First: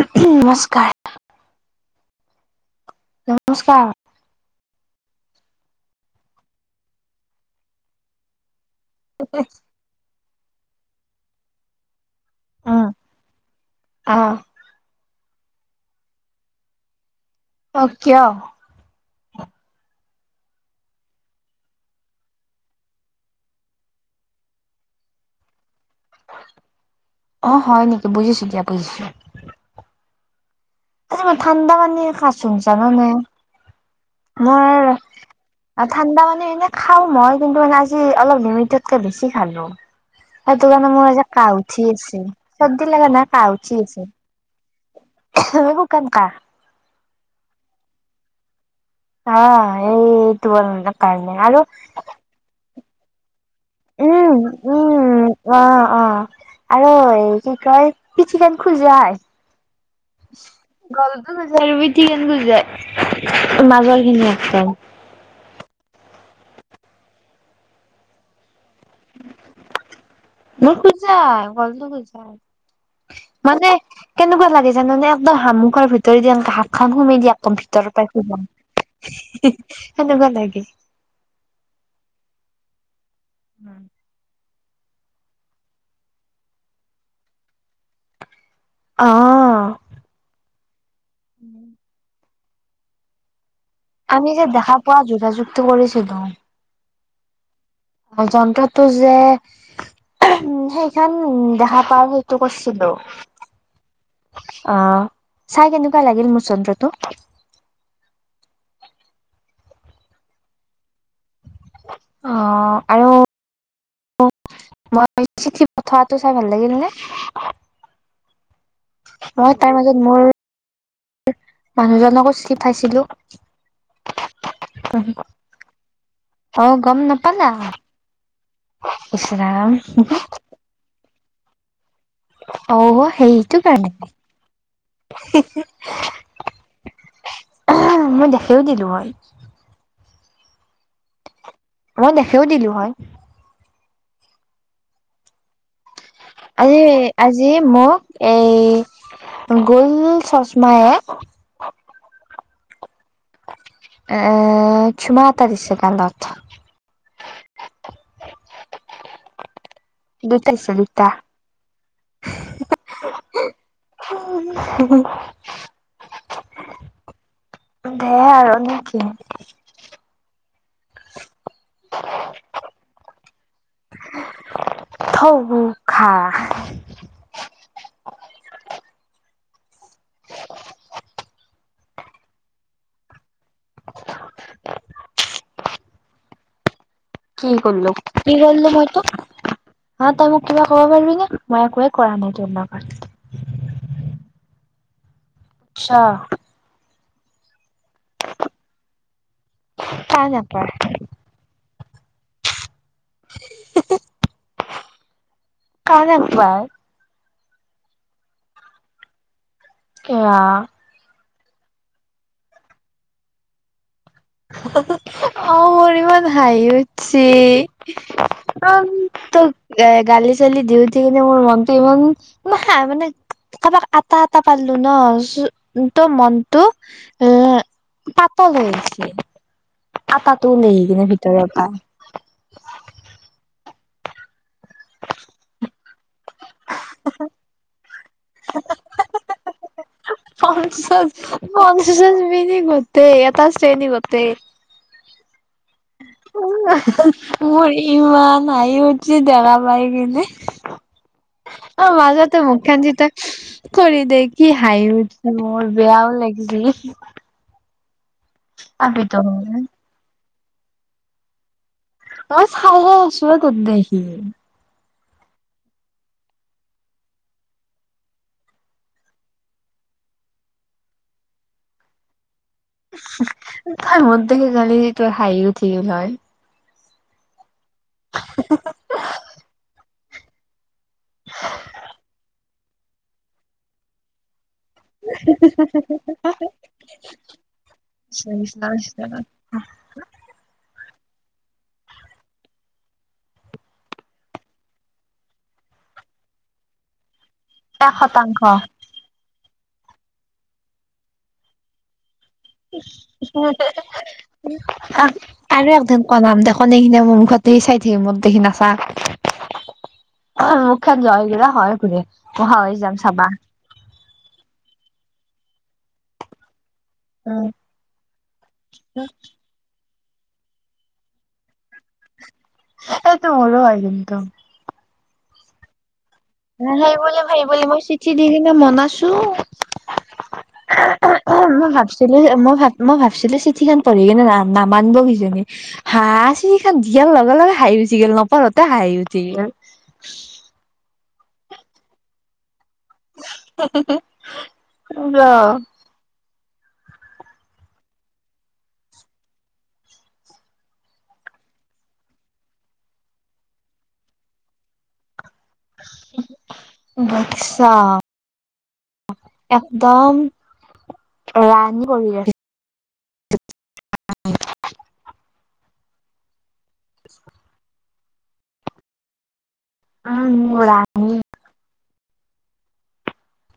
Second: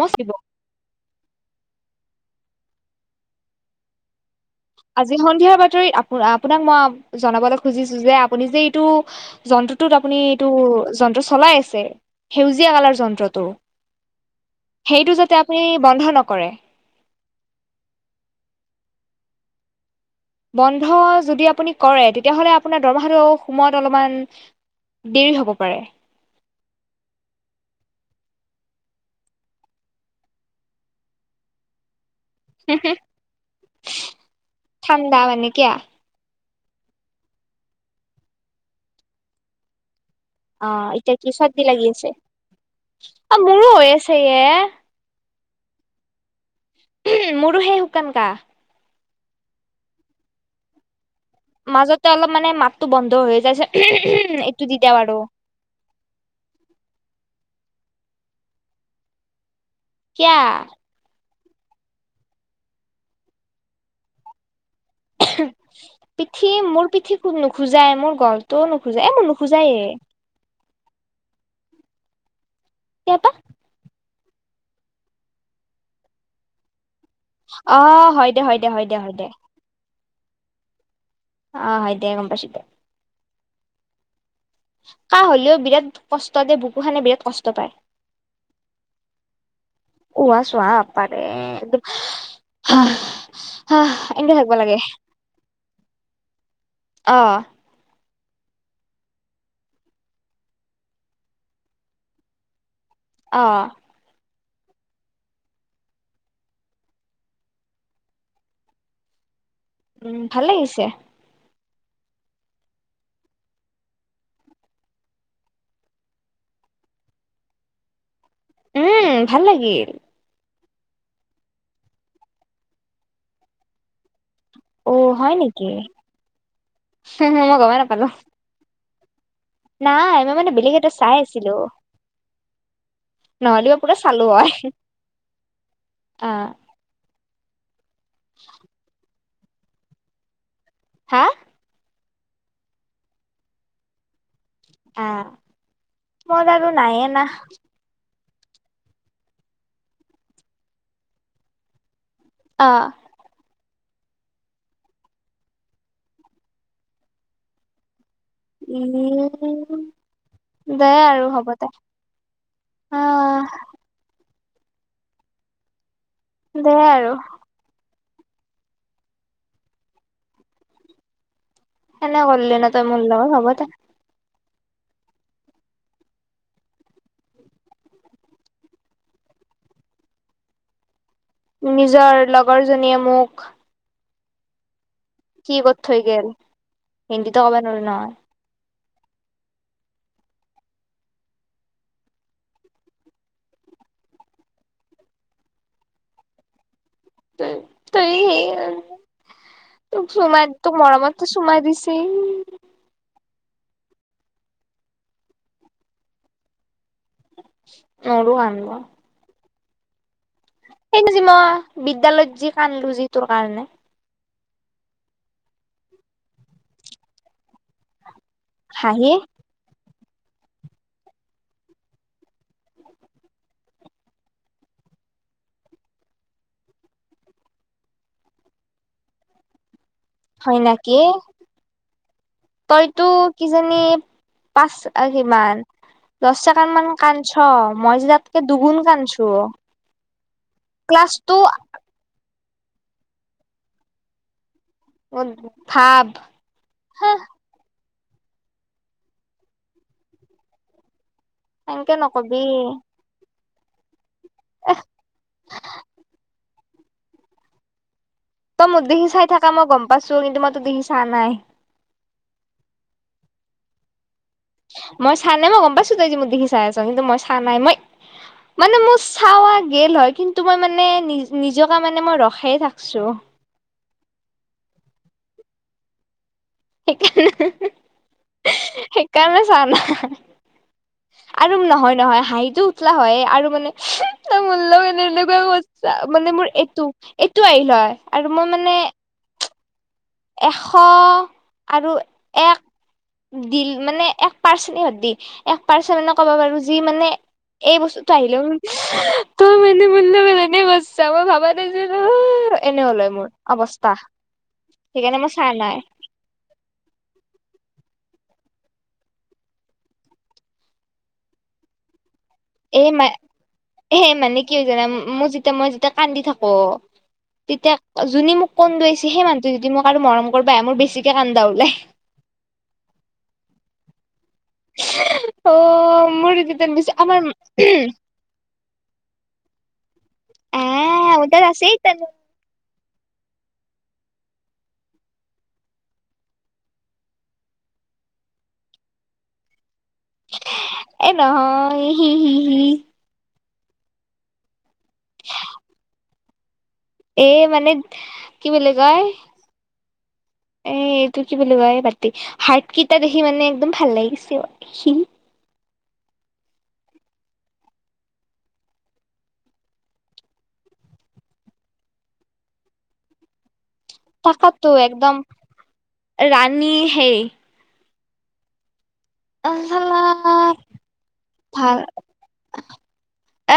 মস্ত দিব। নমস্কাৰ। [unintelligible] নমস্কাৰ। আজি সন্ধিয়াৰ বাতৰিত আপো-আপোনাক মই জনাবলৈ খুজিছোঁ যে আপুনি যে টো যন্ত্ৰটোত আপুনি টো যন্ত্ৰ চলাই আছে। সেউজীয়া অ', কালাৰ যন্ত্ৰটো, সেইটো যে তে' আপুনি বন্ধ নকৰে। অ', কিয়? বন্ধ যদি আপুনি কৰে তেতিয়াহ'লে আপোনাৰ দৰমহাটো সোময়ত অলপমান, দেৰি হ'ব পাৰে। অ', হয় নেকি বুজিছোঁ দিয়া বুজিছোঁ। [unintelligible] ঠাণ্ডা পানীয়ে খা [unintelligible] মোৰ, ঠাণ্ডা মানে কিয়া আহ ঠাণ্ডা মানে এনে খাওঁ মই কিন্তু মানে আজি অলপ লিমিটতকে বেছি খালোঁ। সেইটো অ কাৰণে মোৰ এতিয়া আজি কি কাঁহ চৰ্দি উঠি লাগি আছে গৈছে, চৰ্দি লাগা নাই অ কাঁহ মোৰো উঠি হৈ গিছি। আছে এ [unintelligible] এইবোৰ [unintelligible] মোৰো সেই শুকান কাঁহ। আহ এই [unintelligible] মাজতে অলপ মানে মাত টো বন্ধ হৈ যায় উম উম অ', অ' আৰু কি কয় পিঠি খান খোজায়। কিয়া? পিঠিখান খুজায় মাজৰ খিনি এক পিঠি, মোৰ পিঠি নোখোজাই মোৰ গলটোও নোখোজায় এ মোৰ নোখোজায়ে। মোৰ খুজায় গলটো খুজায়। কিয়বা মানে। কেনেকুৱা লাগে জানে একদম হামুখৰ ভিতৰত এনেকে হাত সোমাই দিয় আকৌ ভিতৰৰ অ' পৰাই হয় সোমা দে হয় দে হয় দে হয় দে সেনেকুৱা লাগে। অ' হয় দে গম পাইচো দে। উম। কাহ হলেও বিৰাট কষ্ট দে, বুকু খানে বিৰাট কষ্ট পায়। অ উহা [unintelligible] পাৰে [unintelligible] আমি যে দেখা পোৱা যোগাযোগটো কৰিছিলো। অ' যন্ত্ৰটো যে উ সেইখনান উ দেখা পা সেইটো কৰছিলো। অ। অহ চাই কেনেকুৱা লাগিল মোৰ যন্ত্ৰটো। উম ভাল লাগিছে। অ' আৰু মই চিঠি পঠোৱাটো চাই ভাল লাগিল নে উম ভাল অ' তাৰ লাগিল মাজত মোৰ মানুহজনকো চিফাইছিলো। অ' হয় নেকি? অ গম নাপালা মই গমেই নাপালো। ইচ ৰাম নাই আমাৰ মানে বেলেগ এটা চাই আছো। ছিলো। অহ, সেইটো কাৰণে হয় অ' মই দেখিয়ো দিলোঁ হয়। হা মই দেখিয়ো দিলো হয়। আ আজি, আজি মোক এই, গোল চচমায়ে আ এ, চুমা এটা দিছে গালত [unintelligible] দুটা দিছে দে দুটা আৰু হ'ব দে, আ [unintelligible] দে আৰু দে আৰু নেকি এনে কৰলি ন, তই মোৰ লগত হ'ব দে। [unintelligible] নিজৰ লগৰ জনীয়ে মোক কি ক'ত থই গেল। হিন্দীতো কি ক'ব নোৱাৰো কৰিলো? নহয় কি কৰলো মই হ তই মোক কিবা ক'ব পাৰবি নে মই একোৱে কৰা নাই তোৰ লগত। আচ্ছা। তে তই কা চুমা, নাপাৰ তোক মৰমত চুমা দিছ সেই [unintelligible] নাপায়। নৰো আনব। কিয়া? সেইদিনা যে মই বিদ্যালয়ত যি কান্দলো যি তোৰ কাৰণে। অ', মোৰ ইমান হাঁহি উতছি। অ', হাঁহি তোৰ এ গালি চালি দি উঠি কিনে মোৰ মনটো ইমান মানে কাৰোবাক আতা আতা পাৰলোঁ ন' ত' মনটো এ পাতাল হৈছে। হয় নাকি, পৰা তইটো কিজানি পাঁচ কিমান, দশ ছেকেণ্ডমান কান্দছ' মই যেতিয়া তকে দুগুণ কান্দছো। পঞ্চ ক্লাছটো পঞ্চাছ শ্ৰেণী গোটে এটা শ্ৰেণী গোটেই। ভাব। হা [unintelligible] ইমান হাঁহি উঠি দেখা পাই কিনে এনকে অ', মাজতে মুখ নকবি খান যিতিয়া [unintelligible] কি হাঁহি উঠিছে মোৰ বেয়াও লাগিছিল। তই মোক দেখি চাই থাকা মই গম পাইছোঁ তোৰ [unintelligible] চা নাই। মই চাইহে আছো তোত দেখি। মই চা নাই, মই গম পাইছো তই যে, মোক দেখি চাই আছ, কিন্তু মই চা নাই মই মানে মোৰ চাৱা গেল হয়, কিন্তু মই মানে নিজকে মানে মই ৰখ তই মত দেখি জানি তোৰ হাঁহি [unintelligible] হয় সেইকাৰণে সেইকাৰণে চোৱা নাই আৰু নহয়, নহয় হাঁহিটো উঠলা হয়, আৰু মানে [unintelligible] মানে মোৰ এইটো, এইটো আহিল হয়, আৰু এক মই মানে এশ আৰু এক দি মানে এক পাৰ্চেণ্ট দি, এক পাৰ্চেণ্ট মানে ক'ব পাৰব যি মানে এই বস্তুটো আহি শতাংশ। [unintelligible] ত মানে বুলে মনে এনে [unintelligible] মই ভাবা নাছিলো [inaudible] এনে হ'লে [unintelligible] মোৰ অৱস্থা সেইকাৰণে মই চোৱা নাই মুখতে চাই থাকিব [unintelligible] এই মা-এই মানে কি জানা [unintelligible] তেতিয়া, মই যেতিয়া কান্দি থাকো তেতিয়া যোনি মোক কন্দদুৱাইছে সেই মানুহটো যদি মই আৰু মৰম কৰিবা আহে, মোৰ বেছিকে কান্দা উলাই এইটো মোৰো হয়, কিন্তু অ' মোৰ তেতিয়া বেছি ভাবিব, আমাৰ ভাবিব [unintelligible] মই চিঠি দি কিনে মনাছো আহ মোৰ তাত ম‌ আছে ভাবচিলো, মই ভাব মই ভাবছিলোঁ চিঠিখন পঢ়ি কিনে না-নামানিব কিজানী। হা, চিঠি খান দিয়াৰ লগে, লগে হাঁহি উঠি গ'ল নপঢ়োতে হাঁহি উঠি গ'ল এই নহয় [unintelligible] [unintelligible] এ, মানে কি বুলি কয়, এ, এইটো কি বুলি কয় বাদ দে। হাৰ্ট কেইটা দেখি মানে একদম ভাল লাগিছে [unintelligible] [unintelligible] একদম ৰাণী কৰি ৰাখি তাকেটো একদম- ৰাণ নী হেই আ চাল্লা উম ৰাণী ভাল।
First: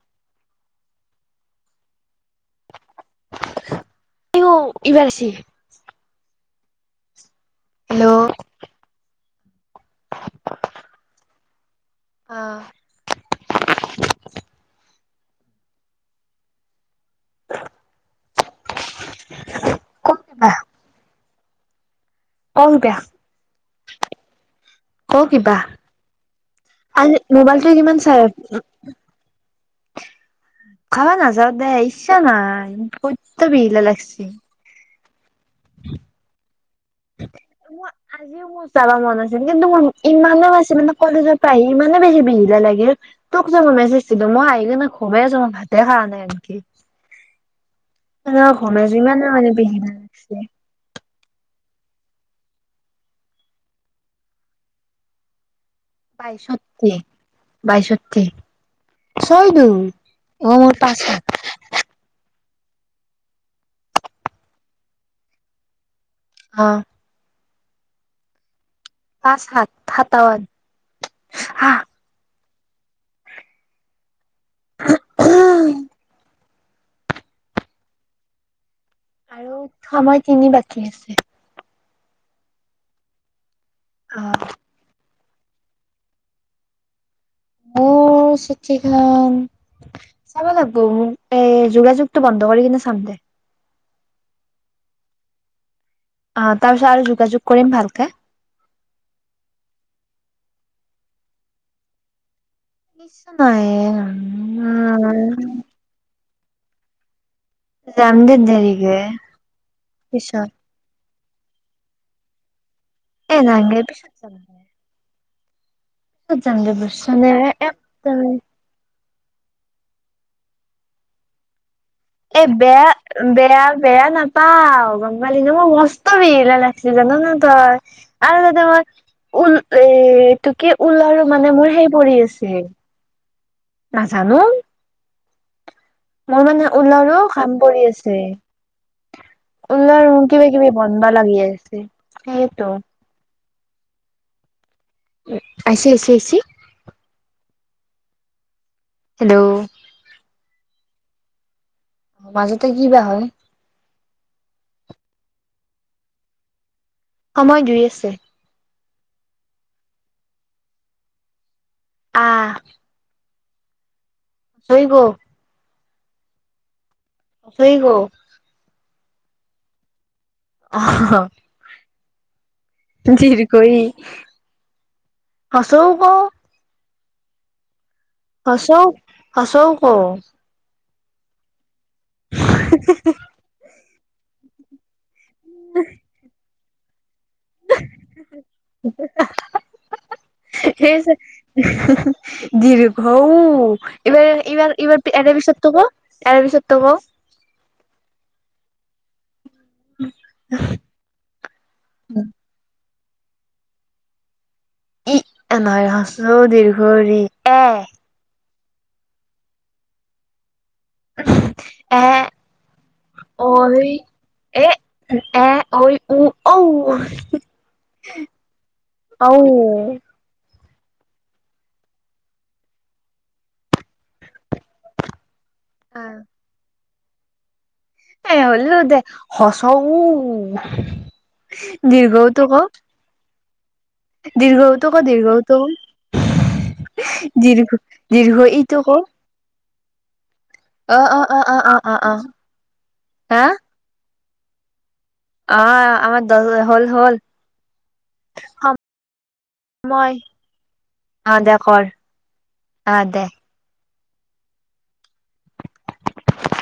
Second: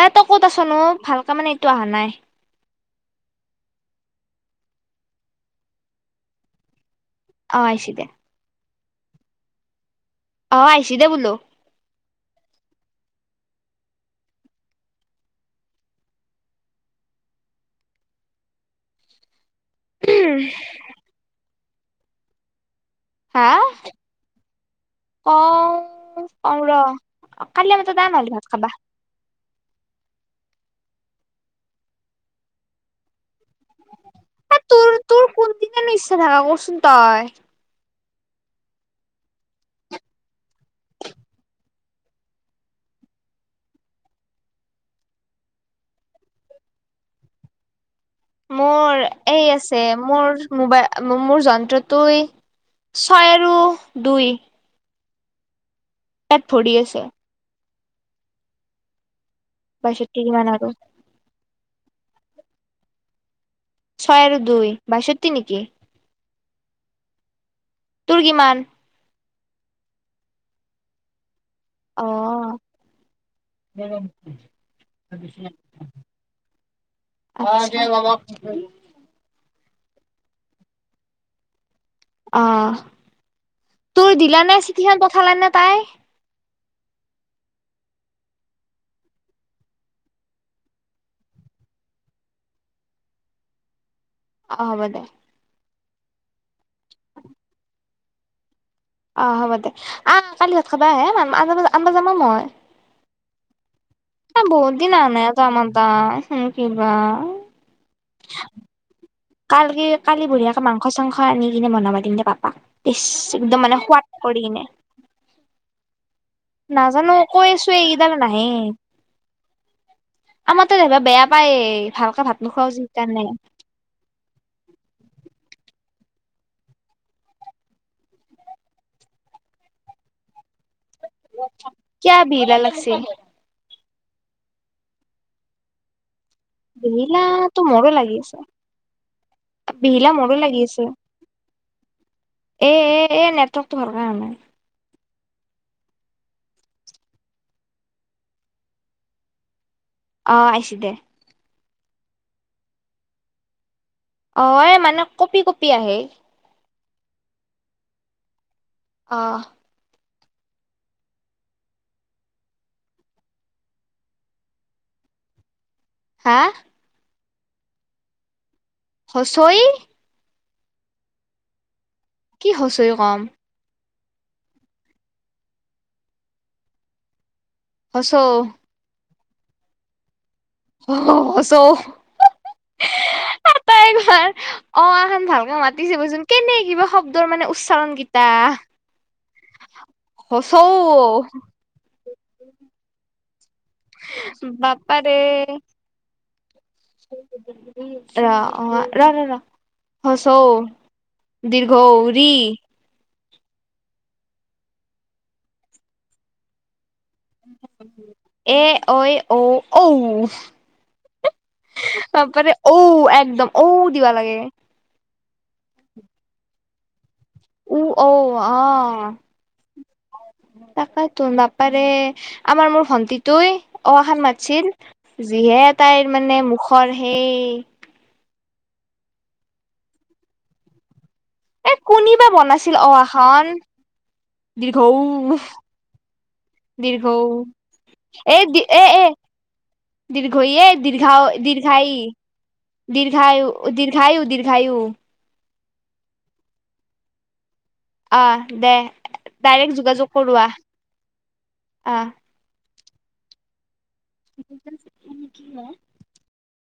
এ- তই ক'ত আছনো? ভালকে মানে এইটো অহা নাই। এইবাৰ আইছি। অ আহিছে দে- হেল্ল' অ, আইছি দে বুলো। অ। [unintelligible] ক [unintelligible] অও দা হা, ক কিবা কওঁ কওঁ ৰ, আজি মোবাইলটো কালি আমাৰ কিমান তাতে আহ চাই নহ'লি ভাত খাবা। খাৱ নাযাওঁ দেই, ইচ্ছা নাই বৈদ্য ইলা লাগছি। তোৰ তোৰ কোনদিনানো ইচ্ছা থাকে ক চোন। হয় মোৰ আজিও মোৰ যাব মন আছিল কিন্তু মোৰ ইমানেই বেছি মানে কলেজৰ পৰা আহি ইমানেই বেছি বিহিলা লাগিল, তোক যে মই মেছেজ দিলো মই আহি কিনে গুমে আছো মই ভাতে খোৱা নাই আনকি। এনেকে ঘুমে আছো মোৰ ইমানে এই মানে আছে, বিহিলা লাগছি মোৰ মোবাই মোৰ যন্ত্ৰটোই ছয় আৰু দুই। তাত ভৰি বাইষষ্ঠি। আছে বাইষষ্ঠি। ছয় দুহোন, বাষষ্ঠি কিমান আৰু মোৰ পাঁচ ছয় আৰু দুই বাইষষ্ঠি নিকি। অ। তোৰ কিমান। পাঁচ সাত সাতাৱন সা অ। [unintelligible] অ, [unintelligible] আৰু সময় কিনি বাকী আছে। অ। তোৰ অ দিলা নে চিঠিখন প চালে নে তাই। মোৰ চিঠিখন, চাবা লাগব মোক এ যোগাযোগটো বন্ধ কৰি কিনে চাম দে। অ, হ'ব দে। অ, তাৰ পিছত আৰু যোগাযোগ কৰিম ভালকে। অ, হ'ব দে। অ, কালি ভাত খাবা আহে ম আ আন যামা মই। নিশ্চয় নাহে। বহুত দিন আহা নাই তই আমাৰ তাত। উম, কিবা। যামদে দেৰিকে, পিছত। অ, নি কিনে বনাবা দিম দে পাপাক। ইছছ এ একদম মানে নালগে সোৱাদ পিছত যাম কৰি দে কিনে। পিছত যাম দে নাজানো বুজিছানে কৈ আছো এইডালে একদম নাহে। আমাৰতো বেয়া পায় এই। এ বেয়া বেয়া বেয়া নাপ পাও গম পালি মই মস্ত বিহিলা লাগিছিল জানো ন তই আৰু তাতে মই উল এ তোক কি ওলাৰো মানে মোৰ সেই পৰি কিয় আছে। বিহিলা লাগছে নাজানো। মোৰ মানে ঊলৰো কাম বিহিলাটো পৰি মোৰো আছে। লাগি ঊলৰ বিহিলা মোৰ মোৰো কিবা লাগি কিবি আছে বনবা লাগি আছে সেইটো। [unintelligible] ন আছে, আছে, আছে হেল্ল' অ আহিছি দে। অ মাজতে কি বা হয়। অ এ মানে কঁপি কঁপি আহে। সময় দুুই আছে। অ। আহ। [unintelligible] হা [unintelligible] হ্ৰস্ব ই অ কি হ্ৰস্ব ই কম উ [unintelligible] হ্ৰস্ব উ ক [unintelligible] তাই একবাৰ [inaudible] অ আহ ভালকে মাতি চাবচোন কেনে কিবা শব- দৰ মানে উচ্চাৰণকেইটা [unintelligible] অউ ইবাৰ ইবাৰ ইবাৰ এৰে পিছৰতো ক। তাৰ পিছত। [unintelligible] অ' ৰ ৰ ৰ। হ্ৰস্ব উ, দীৰ্ঘ ঊ, ঋ। [unintelligible] [unintelligible] এ, ঐ, ঔ, ঔ। এ তপৰে ঔ, একদম ঔ, ঐ দিবা লাগে। এ এ, ঐ, ও, ঔ উ, ঔ, অ'। ঔ তাকেতো বাপাৰেই, আমাৰ মোৰ ভন্টিটোই। অ আ খান মাতিছিল, যিহে তাইৰ মানে মুখৰ। সেই। এ হ'ল হব দে, উ। এ দীৰ্ঘ কোনে উ বা টো ক বনাইছিল, অ আ খন। দীৰ্ঘ উ দীৰ্এ টো ক দীৰ্ঘ উ টো ক দীৰ্ঘ দীৰ্ঘ ই টো এ ক এ দীৰ্ঘ এ অ দীৰ্ঘ অ অ অ অ দীৰ্ঘায় অ অ হা দীৰ্ঘায়ু দীৰ্ঘায়ু দীৰ্ঘ ঘায়ো। অ, আমাৰ দল হ'ল হ'ল। অ' দে, ডাইৰেক্ট যোগাযোগ সময় কৰো অ দে কৰ আহ। অ দে। [unintelligible] [unintelligible]